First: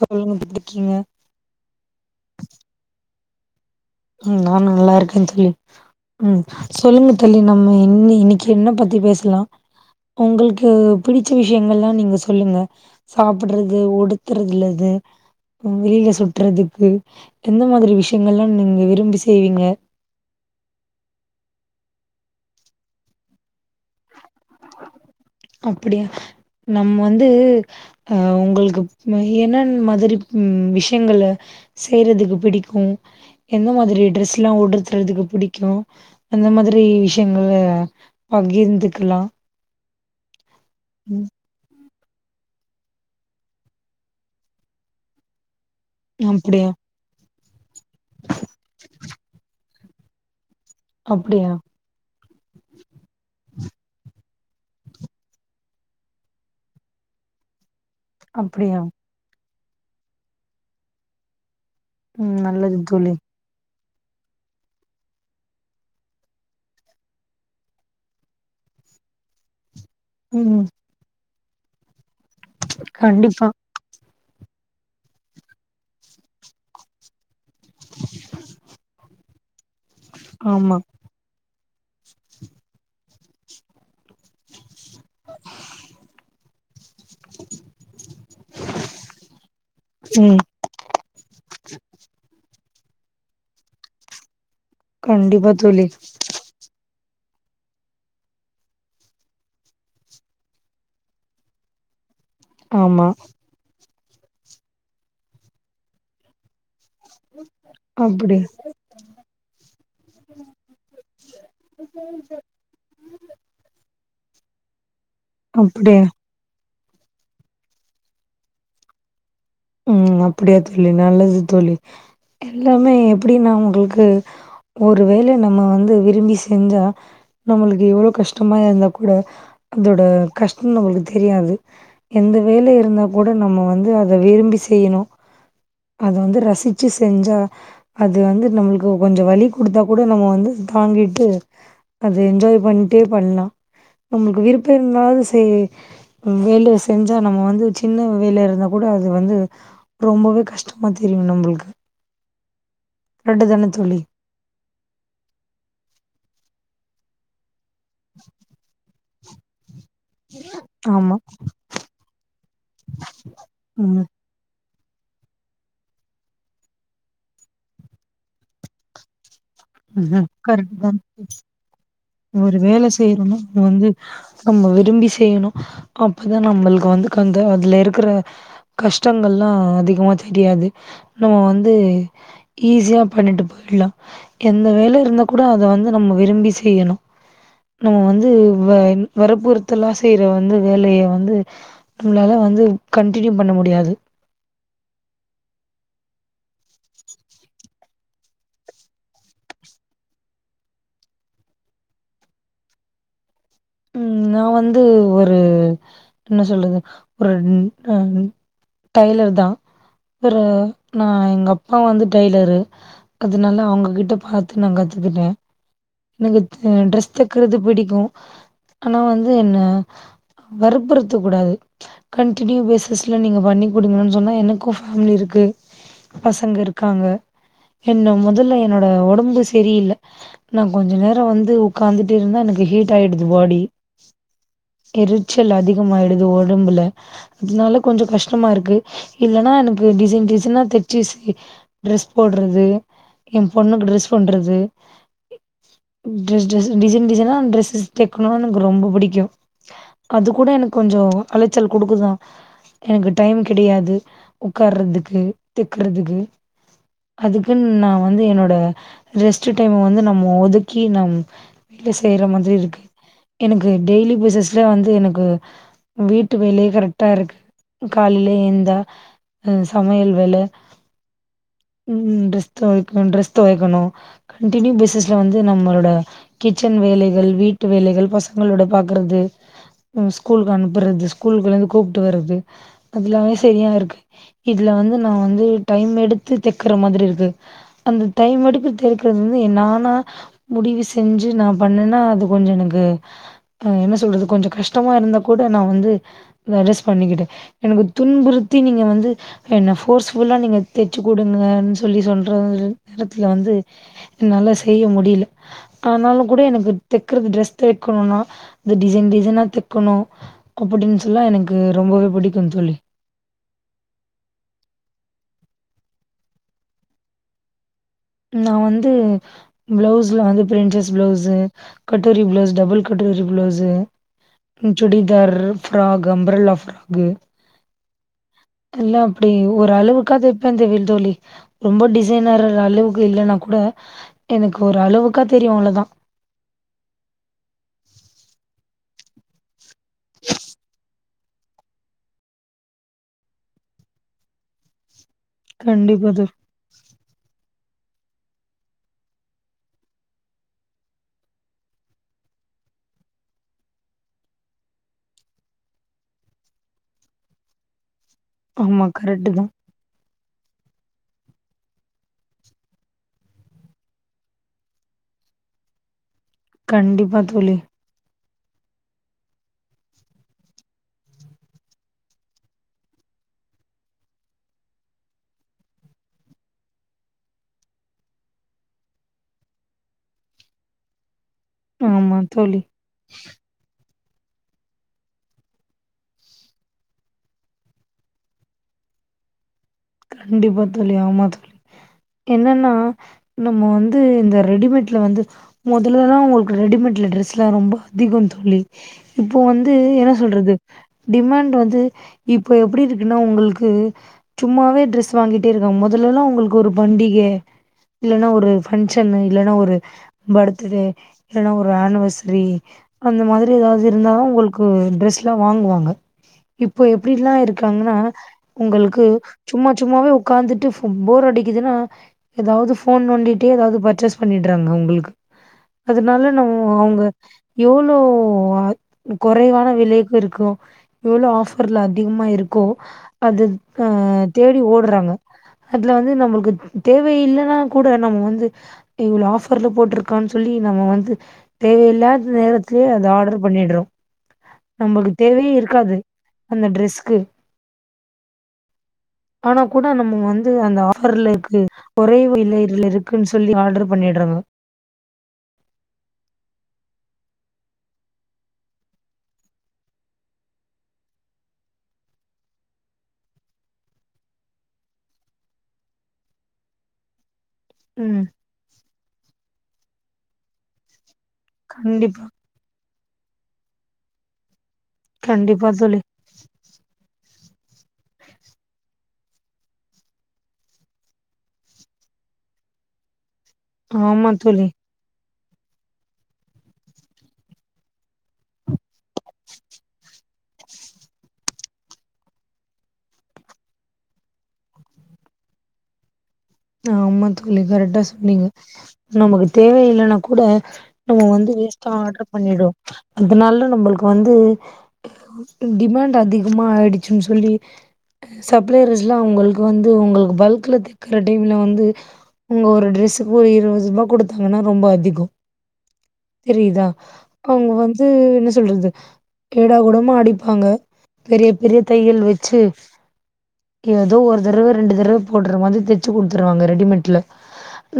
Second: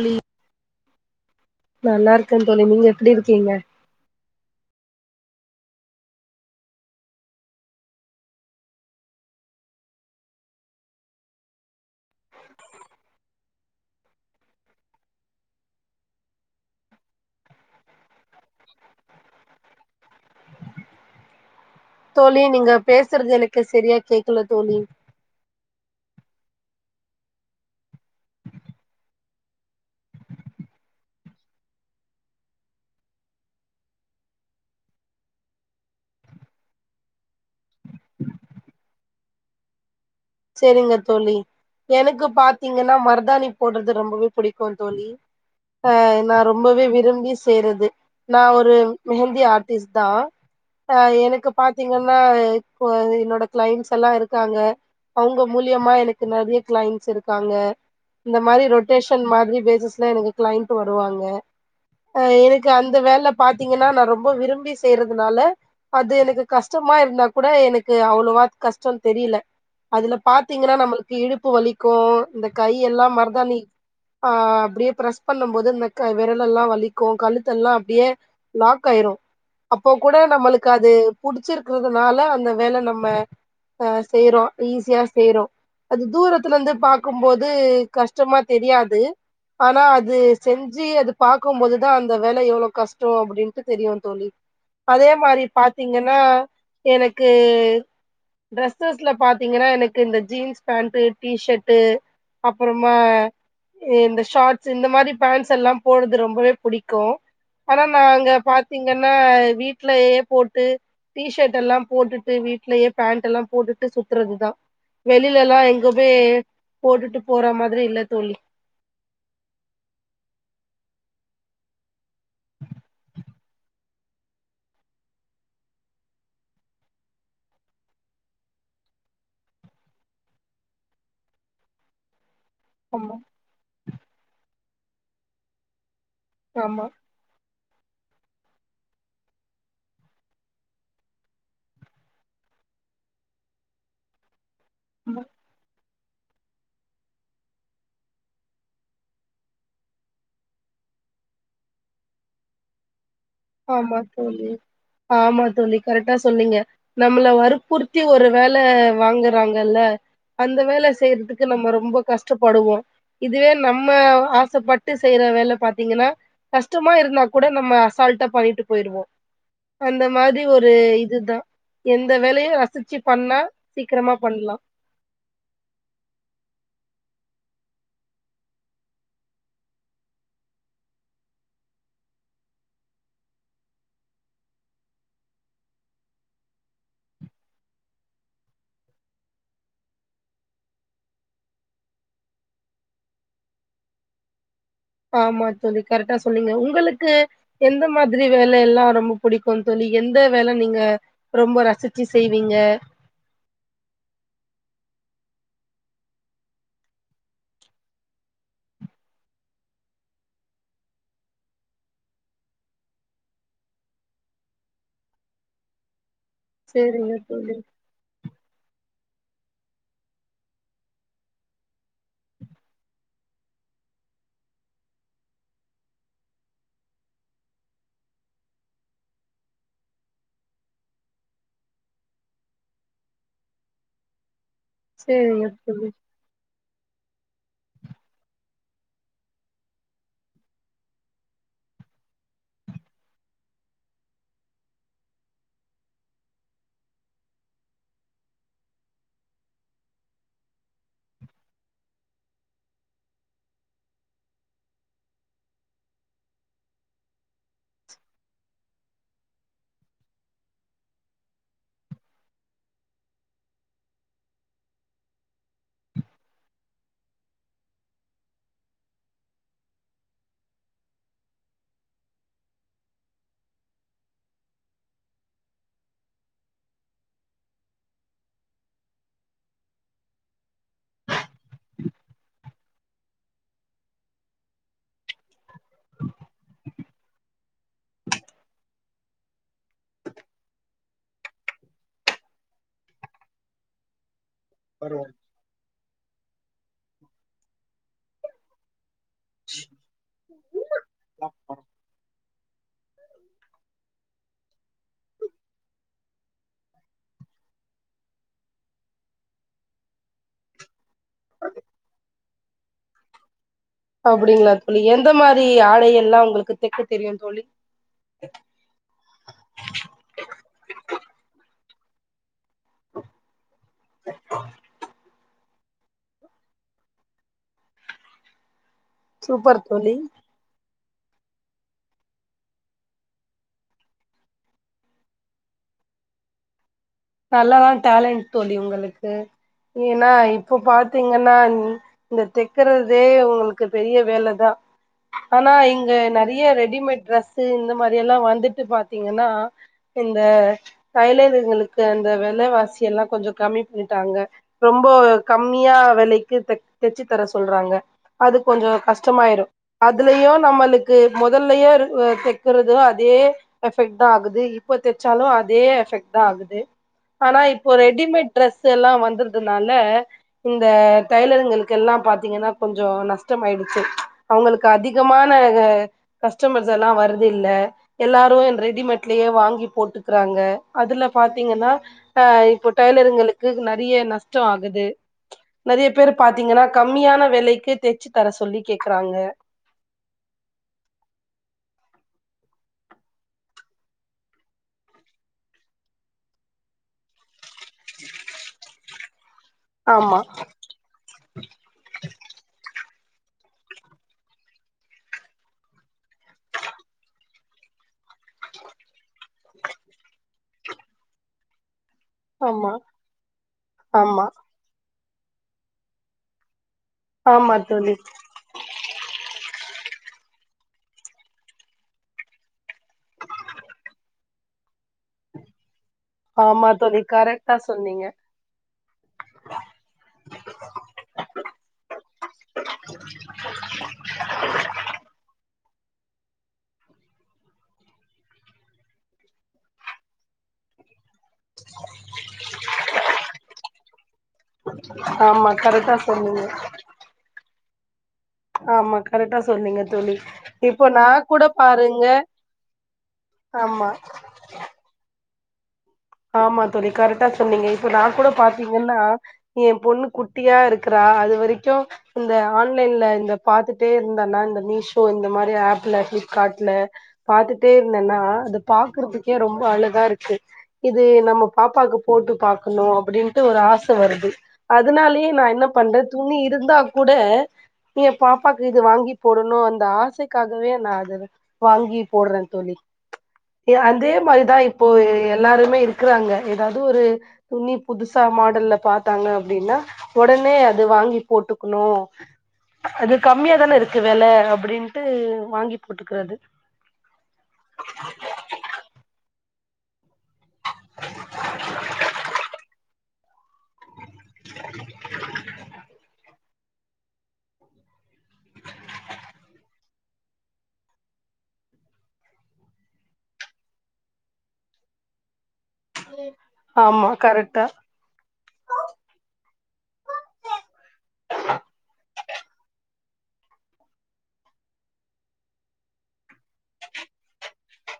செல்லுங்க [unintelligible] எப்டிருக்கிங்க நல்லாருக்கே தோழி நீங்க எப்டி இருக்கிங்க ம் நா நல்லாருக்கே தோழி ம் சொல்லுங்க தோழி நம்ம இன்னி இன்னிக்கு என்ன பத்தி பேசலா உங்கள்க்கு பிடிச்ச விஷ்யங்கல்லா நீங்க சொல்லுங்க சாப்டுறது ஒடுத்துறதுல எது வெளியில சுற்றதுக்கு எந்த மாரி விஷ்யங்கள்லா நீங்க விரும்பி செய்வீங்க தோழி நீங்க பேசுறது எனக்கு செரியா கேக்கல தோழி அப்டியா நம்ம வந்து அ உங்களுக்கு என்னன் மாதிரி விஷ்யங்கள்ல செய்யறதுக்கு பிடிக்கு எந்த மாரி ட்ரெஸ்ல்லா உடுத்துறதுக்கு பிடிக்கு அந்த மாதிரி விஷ்யங்கள்ல பகிர்ந்துக்கலா சேரிங்க ம் தோழி எனக்கு பாத்தீங்கன்னா மருதாணி போடுறது ரொம்பவே புடிக்கும் தோழி ஆ நா அப்டியா ரொம்பவே விரும்பி செய்றது நா ஒரு மெஹந்தி ஆர்ட்டிஸ் தா எனக்கு அப்டியா பாத் எங்கன்னா இப்போ என்னோட கிளைண்ட்ஸ் எல்லா இருக்காங்க அவுங்க மூலியமா எனக்கு நெறையா கிளைண்ட்ஸ் இருக்காங்க இந்த மாரி அப்டியா ரொட்டேஷ் [unintelligible] மாதிரி பேசஸ்ல எனக்கு கிளைண்ட் வருவாங்க ம் எனக்கு நல்லது அந்த தோழி வேலப் பாத்தீங்கன்னா நா ரொம்ப விரும்பி செய்யறதுனால அது எனக்கு கஷ்டமா இருந்தா கூட எனக்கு அவ்ளோவா கஷ்டோ தெரியல அதுல ம் பாத்தீங்கன்னா நம்மளுக்கு இடுப்பு வலிக்கு இந்த கை எல்லா கண்டிப்பா மருதாணி ஆ அப்டியே ப்ரெஸ் பண்ணு போது இந்த க விரல் எல்லா வலிக்கு கழுத்தெல்லா அப்டியே லாக் ஆயிரு அப்ப கூட நம்மளுக்கு ஆமா அது புடிச்சிருக்கிறதுனால அந்த வேல நம்ம ஆ செய்றோ ஈஸியா செய்றோ அது தூரத்துல இருந்து பாக்கும்போது கஷ்டமா தெரியாது ஆனா அது செ ம் செஞ்சு அது பாக்கும் போதுதா அந்த வேல எவ்ளோ கஷ்டோ அப்டின்ட்டு தெரியு தோழி அதே மாரி கண்டிப்பா தோழி பாத்தீங்கன்னா எனக்கு ட்ரெஸ்சஸ்ல பாத் பாத்தீங்கன்னா எனக்கு இந்த ஜீன்ஸ் பேண்ட்டு டீ ஷட்டு அப்றமா ஆமா இந்த ஷாட்ஸ்சு இந்த மாரி பேண்ட்ஸ்சல்லா போடுறது ரொம்பவே புடிக் கு ஆனா நாங்க அப்டி பாத்தீங்கன்னா வீட்லையே போட்டு டீ ஷர்ட் எல்லா போட்டுட்டு வீட் வீட்லயே பேண்ட் எல்லா போட்டுட்டு சுத்துறதுதா வெளியிலல்லா அப்டியா எங்குமே போட்டுட்டு போற மாதிரி இல்ல தோழி ம் அப்டியா தோழி நல்லது தோழி எல்லாமே எப்டினா உங்களுக்கு ஒரு வேல நம்ம வந்து விரும்பி செஞ்சா நம்மளுக்கு எவ்ளோ கஷ்டமா இருந்தா கூட அதோட கஷ்டம் நம்மளுக்கு தெரியாது எந்த வேல இருந்தா ஆமா கூட நம்ம வந்து அத விரும்பி செய்யணு அத வந்து ஆமா ரசிச்சு செஞ்சா அது வந்து நம்மளுக்கு கொஞ்ச வலி குடுத்தா கூட நம்ம வந்து அத தாங்கிட்டு அது என்ஜாய் பண்ணிட்டே பண்லா நம்மளுக்கு விருப்ப இருந்தாலு சே வேல செஞ்சா நம்ம வந்து சின்ன வேலைய இருந்தா கூட அது வந்து ரொம்பவே கஷ்டமா தெரியு நம்ளுக்கு ஆமா தோழி ஆமா தோழி கரெக்டா சொன்னீங்க நம்மள வருக் குர்த்தி ஒரு வேல வாங்குறாங்கல்ல அந்த வேல ஆமா. செய்யறதுக்கு நம்ம ரொம்ப கஷ்டப்படுவோ இதுவே நம்ம ம். ஆசைப்பட் டு செய்யற வேல பாத்தீங்கன்னா கஷ்டமா இருந்தா கூட நம்ம அசால்டா பண்ணிட்டு போயிருவோ அந்த ம் மாதிரி ஒரு கரக்டுந்தாங் இதுதா எந்த வேலையு ஒரு வேல ரசிச்சு பண்ணா செய்யணுனா வந்து சீக்கிரமா பண்லா நம்ம விரும்பி செய்யணு அப்தா நம்மளுக்கு வந்து கந்த அதுல இருக்கற கஷ்டங்கள்ல்லா அதிகமா தெரியாது நம்ம வந்து ஈஸியா பண்ணிட்டு போய்ட்லா எந்த வேல இருந்தா கூட அத வந்து நம்ம விரும்பி செய்யணு நம்ம வந்து வ வரற்புறுத்தல்லா செய்யற வந்து வேலைய வந்து நம்மளால வந்து கன்டினியூ பண்ண முடியாது ஆமா தோழி கரெட்டா சொன்னீங்க உங்களுக்கு எந்த மாத்ரி வேலை எல்லா ரொம்ப புடிக்கூந் தோழி எந்த வேல நீங்க ரொம்ப ரசிச்சி செய்வீங்க ம் நா வந்து ஒரு என்ன சொல்லுது ஒரு அ டைய்லர் தா ஒரு நா எங்க அப்பா வந்து டெய்லரு அதுனால அவுங்ககிட்ட பாத்து நா கத்துக்கிட்டே எனக்கு ட் ட்ரெஸ் சேரிங்க தோழி தக்கிறது பிடிக்கூ ஆனா வந்து என்ன வற்ப்புருத்த கூடாது கண்டினியூ பேசிஸ்ல நீங்க பண்ணி குடிங்கன் சொன்னா எனக்கூ ஃபேமிலி இருக்கு பசங்க இருக்காங்க என்ன மொதல்ல என்னோட ஒடம்பு செரியில்ல நா கொஞ்ச நேரோ வந்து உக்காந்துட்டே இருந்த எனக்கு ஹீட் ஆயிடுது பாடி சேரிங்க எரிச்சல் தோழி அதிகமாயிடுது ஒடம்புல அதனால கொஞ்சோ கஷ்டமாருக்கு இல்லன்னா எனக்கு டிசைன் டிசைனா தச்சு ஸ் ட்ரெஸ் போட்றது ஏ பொண்ணுக்கு ட்ரெஸ் பண்றது ட்ரஸ் ட்ரெஸ் டிசைன் டிசைனா டிரெஸஸ் தைக்கணு எனக்கு ரொம்ப புடிக்கூ அது கூட எனக்கு கொஞ்சோ அலச்சல் குடுக்குதா எனக்கு டைம் கிடையாது உக்காறதுக்கு தெக்குறதுக்கு அதுக்குன் நா வந்து என்னோட ரெஸ்ட்டு டைம் வந்து நம்ம ஒதுக்கி நம் வேல செய்ற மாத்ரி இருக்கு எனக்கு டெய்லி பேசிஸ்ல வந்து எனக்கு வீட்டு வேலயே கரெக்டாருக்கு காலைலே ஏந்தா அது சமையல் வேல ம் ட்ரெஸ் தொவைக்க ட்ரெஸ் தொவைக்கணு கண்டினியு பிஸ்ஸஸ் ப்றோ வந்து நம்மளோட கிச்சன் வேலைகள் வீட்டு வேலைகள் பசங்களோட பாக்குறது ம் ஸ்கூலுக்கு அனுப்புறது ஸ்கூலுக்குல இருந்து கூப்ட்டு வர்றது அதுல்லாமே சரியா இருக்கு இதுல வந்து நா வந்து டைம் எடுத்து தெக்குற மாத்ரி இருக்கு அந்த டைம் எடுத்து தெக்கிறது வந்து என் நானா முடிவு செஞ்சு நா பண்ணேனா அது கொஞ்சோ எனக்கு அ என்ன சொல்றது கொஞ்சோ கஷ் ட்டமா இருந்தா கூட நா வந்து அட்ஜஸ் பண்ணிக்கிடே எனக்கு துன்புறுத்தி நீங்க வந்து என்ன ஃபோர்ஸ் ஃபுல்லா நீங்க தெச்சு குடுங்கன்னு சொல்லி சொல்றது நேரத்துல வந்து என்னால செய்ய முடியில ஆனாலு கூட எனக்கு தெக்கறது ட்ரெஸ் தெக்கணுனா அது டிசைன் டிசைனா தெக்கணு அப்படின் சொல்ல எனக்கு ரொம்பவே புடிக்குந்தோழி அப்டிங்களா தோழி எந்த மாரி ஆடை எல்லா உங்களுக்கு தெக்க தெரியுந்தோழி நா வந்து ப்ளவுஸ்ல வந்து பிரின்சஸ் ப்ளவுஸு கட்டூரி ப்ளவுஸு டபுள் கட்டூரி blouse chudidar frock umbrella frock எல்லா அப்டி சூப்பர் ஒரு தோழி அளவுக்காக தெப்பேந்தவில் தோழி ரொம்ப டிசைனர் அளவு க்கு இல்லன்னா கூட எனக்கு ஒரு அளவுக்கா தெரியு அவ்ளதா நல்லாதா டேலண்ட் தோழி உங்களுக்கு ஏனா இப்போ பாத் பாத்தீங்கன்னா இந்த தெக்கறதே உங்களுக்கு பெரிய வேலதா ஆனா இங்க கண்டிப்பா தோழி. நெறைய ரெடிமேட் ட்ரெஸ் இந்த மாரி எல்லா வந்துட்டு பா்த்தீங்கன்னா இந்த தைலர்ங்களுக் அந்த வெலவாசி எல்லா கொஞ்சோ கம்மி பண்ட்டாங்க ரொம்ப கம்மியா வெலைக்கு தச்சு தர சொல்றாங்க அது கொஞ்சோ ஆமா கரெக்ட்டு தான். கஷ்டமாயிரு அதுலயு நம்மளுக்கு மொதல்லயே தக்கறது அதே எஃபெக்ட் தா ஆகுது இப்ப தச்சாலு அதே எஃபெக்ட் தா ஆகுது கண்டிப் ஆனா இப்போ ரெடிமேட் டிரெஸ் எல்லா வந்தர்துனால இந்த டைலருங்களுக்கெல்லா பாத்தீங்கன்னா கொஞ்சோ நஷ்டம் ஆயிடுச்சு அவுங்களுக்கு அதிகமான கஸ்டமர்ஸ் எல்லா வருது இல்ல எல்லாரு ரெடிமேட்லே வாங்கி போட்டுக்கறாங்க அதுல பாத் தீங்கன்னா ஆமா அ தோழி. இப்போ டெய்லருங்களுக்கு நெறைய நஷ்டோ ஆகுது நெறைய பேரு பாத்தீங்கன்னா கம்மியான வெலைக்கு தச்சு தர சொல்லி கேக்குறாங்க கண்டிப்பா தோழி ஆமா தோழி என்னன்னா நம்ம வந்து இந்த ரெடிமேட்ல வந்து மொதலல்லா உங்களுக்கு ரெடிமேட்ல டிரெஸ் ல்லா ரொம்ப அதிகோ தோழி இப்போ வந்து என்ன ஆமா சொல்றது டிமாண்ட் வந்து இப்ப எப்டி இருக்குன்னா உங்களுக்கு சும்மாவே ட்ரெஸ் வாங்கிட்டே இருக்காங்க முதல்லல்லா உங்களுக்கு ஒரு பண்டிக இல்லன்னா ஒரு பங்க்ஷனு இல்லன்னா ஒரு பர்த்டே இல்லன்னா ஒரு ஆனிவர்ச சரி ஆமா அந்த மாதிரி எதாவது இருந்தாதா ஆமா உங்களுக்கு ட்ரெஸ்லா வாங்குவாங்க இப்போ எப்டிலா ஆமா தோழி இருக்காங்கன்னா உங்களுக்கு சும்மா சும்மாவே உக்காந்துட்டு போர் அடிக்குதுன்னா எதாவது ஃபோன் நோண்டிட்டே ஏஎதாவது பர்ச்சேஸ் பண்ணிட்றாங்க அவுங்குளுக்கு அதனால ந ஆமா தோழி அவுங்க கரெக்டா எவ்ளோ சொன்னீங்க குறைவான விலைக்கு இருக்கு எவ்ளோ ஆஃபர்ல அதிகமா இருக்கோ அது அ தேடி ஓட்றாங்க அதுல வந்து நம்பளுக்கு தேவை இல்லன்னா கூட நம்ம வந்து இவ்ளோ ஆஃபர்ல போட்ருக்கான்னு சொல்லி நம்ம வந்து தேவையில்லாத நேரத்துலேயே அது ஆர்டர் பண்ணிட்றோ நம்மளுக்கு தேவையே ஆமா இருக்காது கரெக்டா சொன்னீங்க அந்த ட்ரெஸ்க்கு ஆமா கரெக்டா ஆனா சொன்னீங்க கூட தோழி நம்ம வந்து அந்த இப்போ நா ஆஃபர்ல கூட இருக்கு பாருங்க கொறைவு விலைல இருக் இருக்குன்னு சொல்லி ஆமா ஆர்டர் பண்ணிட்றாங்க ஆமா தோழி கரெக்டா சொன்னீங்க இப்ப நா கூட பாத்தீங்கன்னா எ பொண்ணு குட்டியா இருக்கறா அது வரைக்கு இந்த ஆன்லைன்ல இந்த பாத்துட்டே இருந்தன்னா இந்த மீஷோ இந்த மாரி ஆப்ல பிளிப்கார்ட்ல பாத்துட்டே இருந்தன்னா ம். அத பாக்குறதுக்கே ரொம்ப அழகா இருக்கு இது நம்ம பாப்பாவுக்கு கண்டிப்பா, போட்டு பாக்கணு அப்டின்ட்டு ஒரு ஆச வருது அதனாலேயே நா என்ன கண்டிப்பா பண்ற தோழி. துணி இருந்தா கூட எ பாப்பாக்கு இது வாங்கி போடணு அந்த ஆசைக்காகவே நா அத வந் வாங்கி போட்ற தோழி அதே ஆமா மாரிதா தோழி. இப்போ எல்லாருமே இருக்கறாங்க எதாவது ஒரு துணி புதுசா மாடல்ல பாத்தாங்க அப்டின்னா ஒடனே அது வாங்கி போட்டுக்ணு அது கம்மியாாதான இருக்கு வெல அப்டின்ட்டு வாங்கி போட்டுக்றது ஆமா தோழி கரெக்டா சொன்னீங்க நமக்கு தேவையில்லன்னா அப்ப கூட நம்ம வந்து வேஸ்ட்டா ஆர்டர் பண்ணிடுவோ அதனால நம்பளுக்கு வந்து டிமாண்ட் அதி கமா ஆயிடுச்சுன்னு சொல்லி சப்லையர்ல உங்களுக்கு வந்து உங்களுக்கு பல்கலக்க [unintelligible] டைம்ல வந்து உங்க ஒரு ட்ரெஸக்கு ஒரு இருவது ரூபா குடுத்தாங்கன்னா ரொம்ப அதிகோ தெரியுதா ஆமா கரெக்டா அவுங்க வந்து என்ன சொல்றது ஏடா கூடமா அடிப்பாங்க பெரிய பெரிய தையல் வச்சு ஏதோ ஒரு தடவ ரெண்டு தடவ போட்ற மாரி த ச்சு குடுத்துருவாங்க ரெடிமேட்ல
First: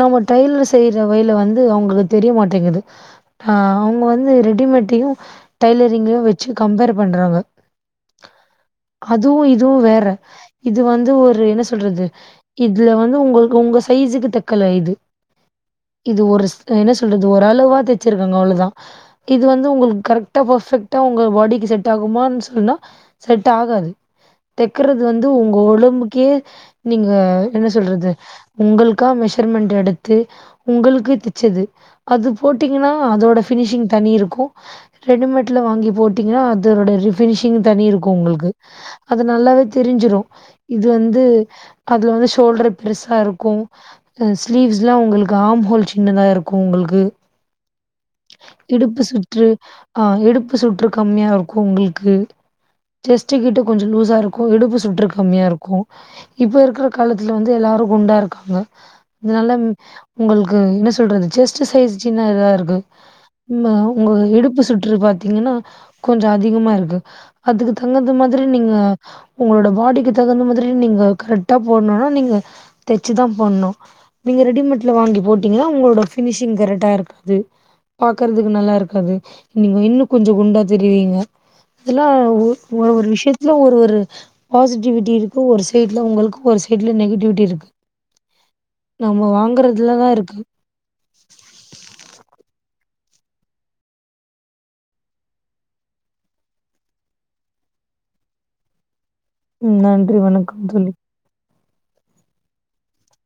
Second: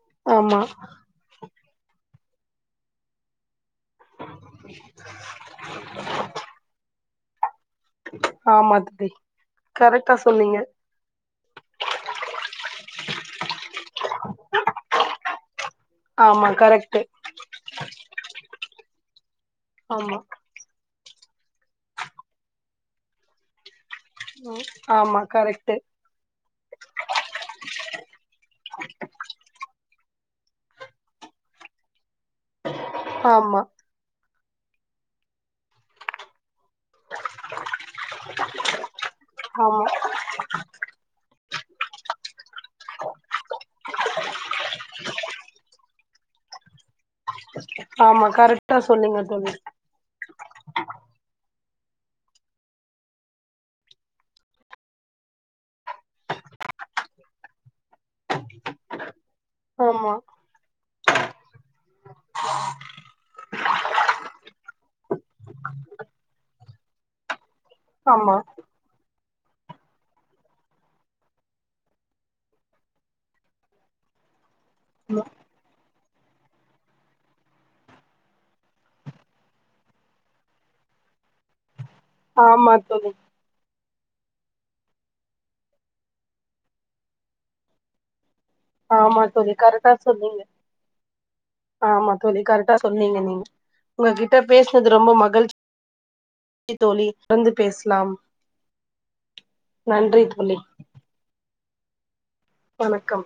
நம்ம ஆமா டைலர் செய்ற தொழில வந்து அவுங்களுக்கு தெரிய மாட்டேங்குது ஆ அவுங்க வந்து ரெடிமேட்டயு டைலரிங்கயு வச்சு கம்பேர் பண்றாங்க ஆமா தோழி அதுவு இதுவு வேற கரெக்டா சொன்னீங்க இது வந்து ஒரு என்ன சொல்றது இதுல வந்து உங்களுக்கு உங்க சைஸக்கு தக்கல இது இது ஒரு ஆமா என்ன கரெக்ட்டு சொல்றது ஓரளவா தைச்சிருக்காங்க அவ்ளோதா இது வந்து உங்களுக்கு ஆமா கரெக்டா பர்ஃபெக்ட் டா உங்க பாடிக்கு செட் ஆகுமான் சொன்னா செட் ஆகாது தெக்கறது ஆமா வந்து உங்க கரெக்ட்டு ஒடம்புக்கே நீங்க என்ன சொல்றது உங்களுக்கா மெஷர்மெண்ட் எடுத்து உங்களுக்கு தெச்சது அது போட்டீங்கன்னா அதோட ஆமா ஃபினிஷிங் தனி இருக்கு ரெடிமேட் வாங்கி போட் டீங்கனா அதோட ஃபினிஷிங் தனி இருக்கு உங்களுக்கு அது நல்லாவே ஆமா தெரிஞ்சிரு இது வந்து அதுல வந்து ஷோல்டர் பெருசா இருக்கு அ ஸ்லீவ்ஸ்ல்லா உங்களுக்கு ஆம்ஹோல் சின்னதா இருக்கு உங்களுக்கு ஆமா கரெக்ட்டா இடுப்பு சொன்னீங்க சுற்று தோழி ஆ இடுப்பு சுற்று கம்மிய இருக்கு உங்களுக்கு செஸ்ட்டு கிட்ட கொஞ்சோ லூசா இருக்கு இடுப்பு சுற்று கம்மியா இருக்கு இப்ப இருக்கற காலத்துல வந்து எல்லாரு குண்டா இருக்காங்க அதனால ஆமா உங்களுக் கு என்ன சொல்றது செஸ்ட்டு சைஸ் சின்னதா இருக்கு ம உங்க இடுப்பு சுற்று பாத்தீங்கன்னா கொஞ்சோ அதிகமா இருக்கு அதுக்கு தகுந்த ஆமா மாதிரி நீங்க உங்களோட பாடிக்கு தகுந்த மாதிரி நீங்க கரெட்டா போடுன்னா நீங்க தச்சு தா போட்ணு நீங்க ரெடிமேட்ல வாங்கி போட்டீங்கன்னா உங்களோட ஃபினிஷிங் கரெக்டா இருக்காது பாக்குறதுக்கு நல்லா இருக்காது நீங்க இன்னு கொஞ்சோ குண்டா தெரிவீங்க இதெல்லா ஆமா ஒரு ஒரு தோழி விஷ்யத்துல ஒரு ஒரு பாசிட்டிவிட்டி இருக்கு ஒரு சைட்ல உங்களுக்கு ஒரு சைட்ல நெகட்டிவிட்டி இருக்கு நம்ம ஆமா தோழி கரெக்டா வாங்கறதுல தா இருக்கு சொன்னீங்க ஆமா தோழி கரெக்டா சொன்னீங்க நீங்க உங்ககிட்ட பேசுனது ரொம்ப மகிழ் ச்சி தோழி தொடர்ந்து பேசலாம் ம் நன்றி வணக்கம் தோழி வணக்கம்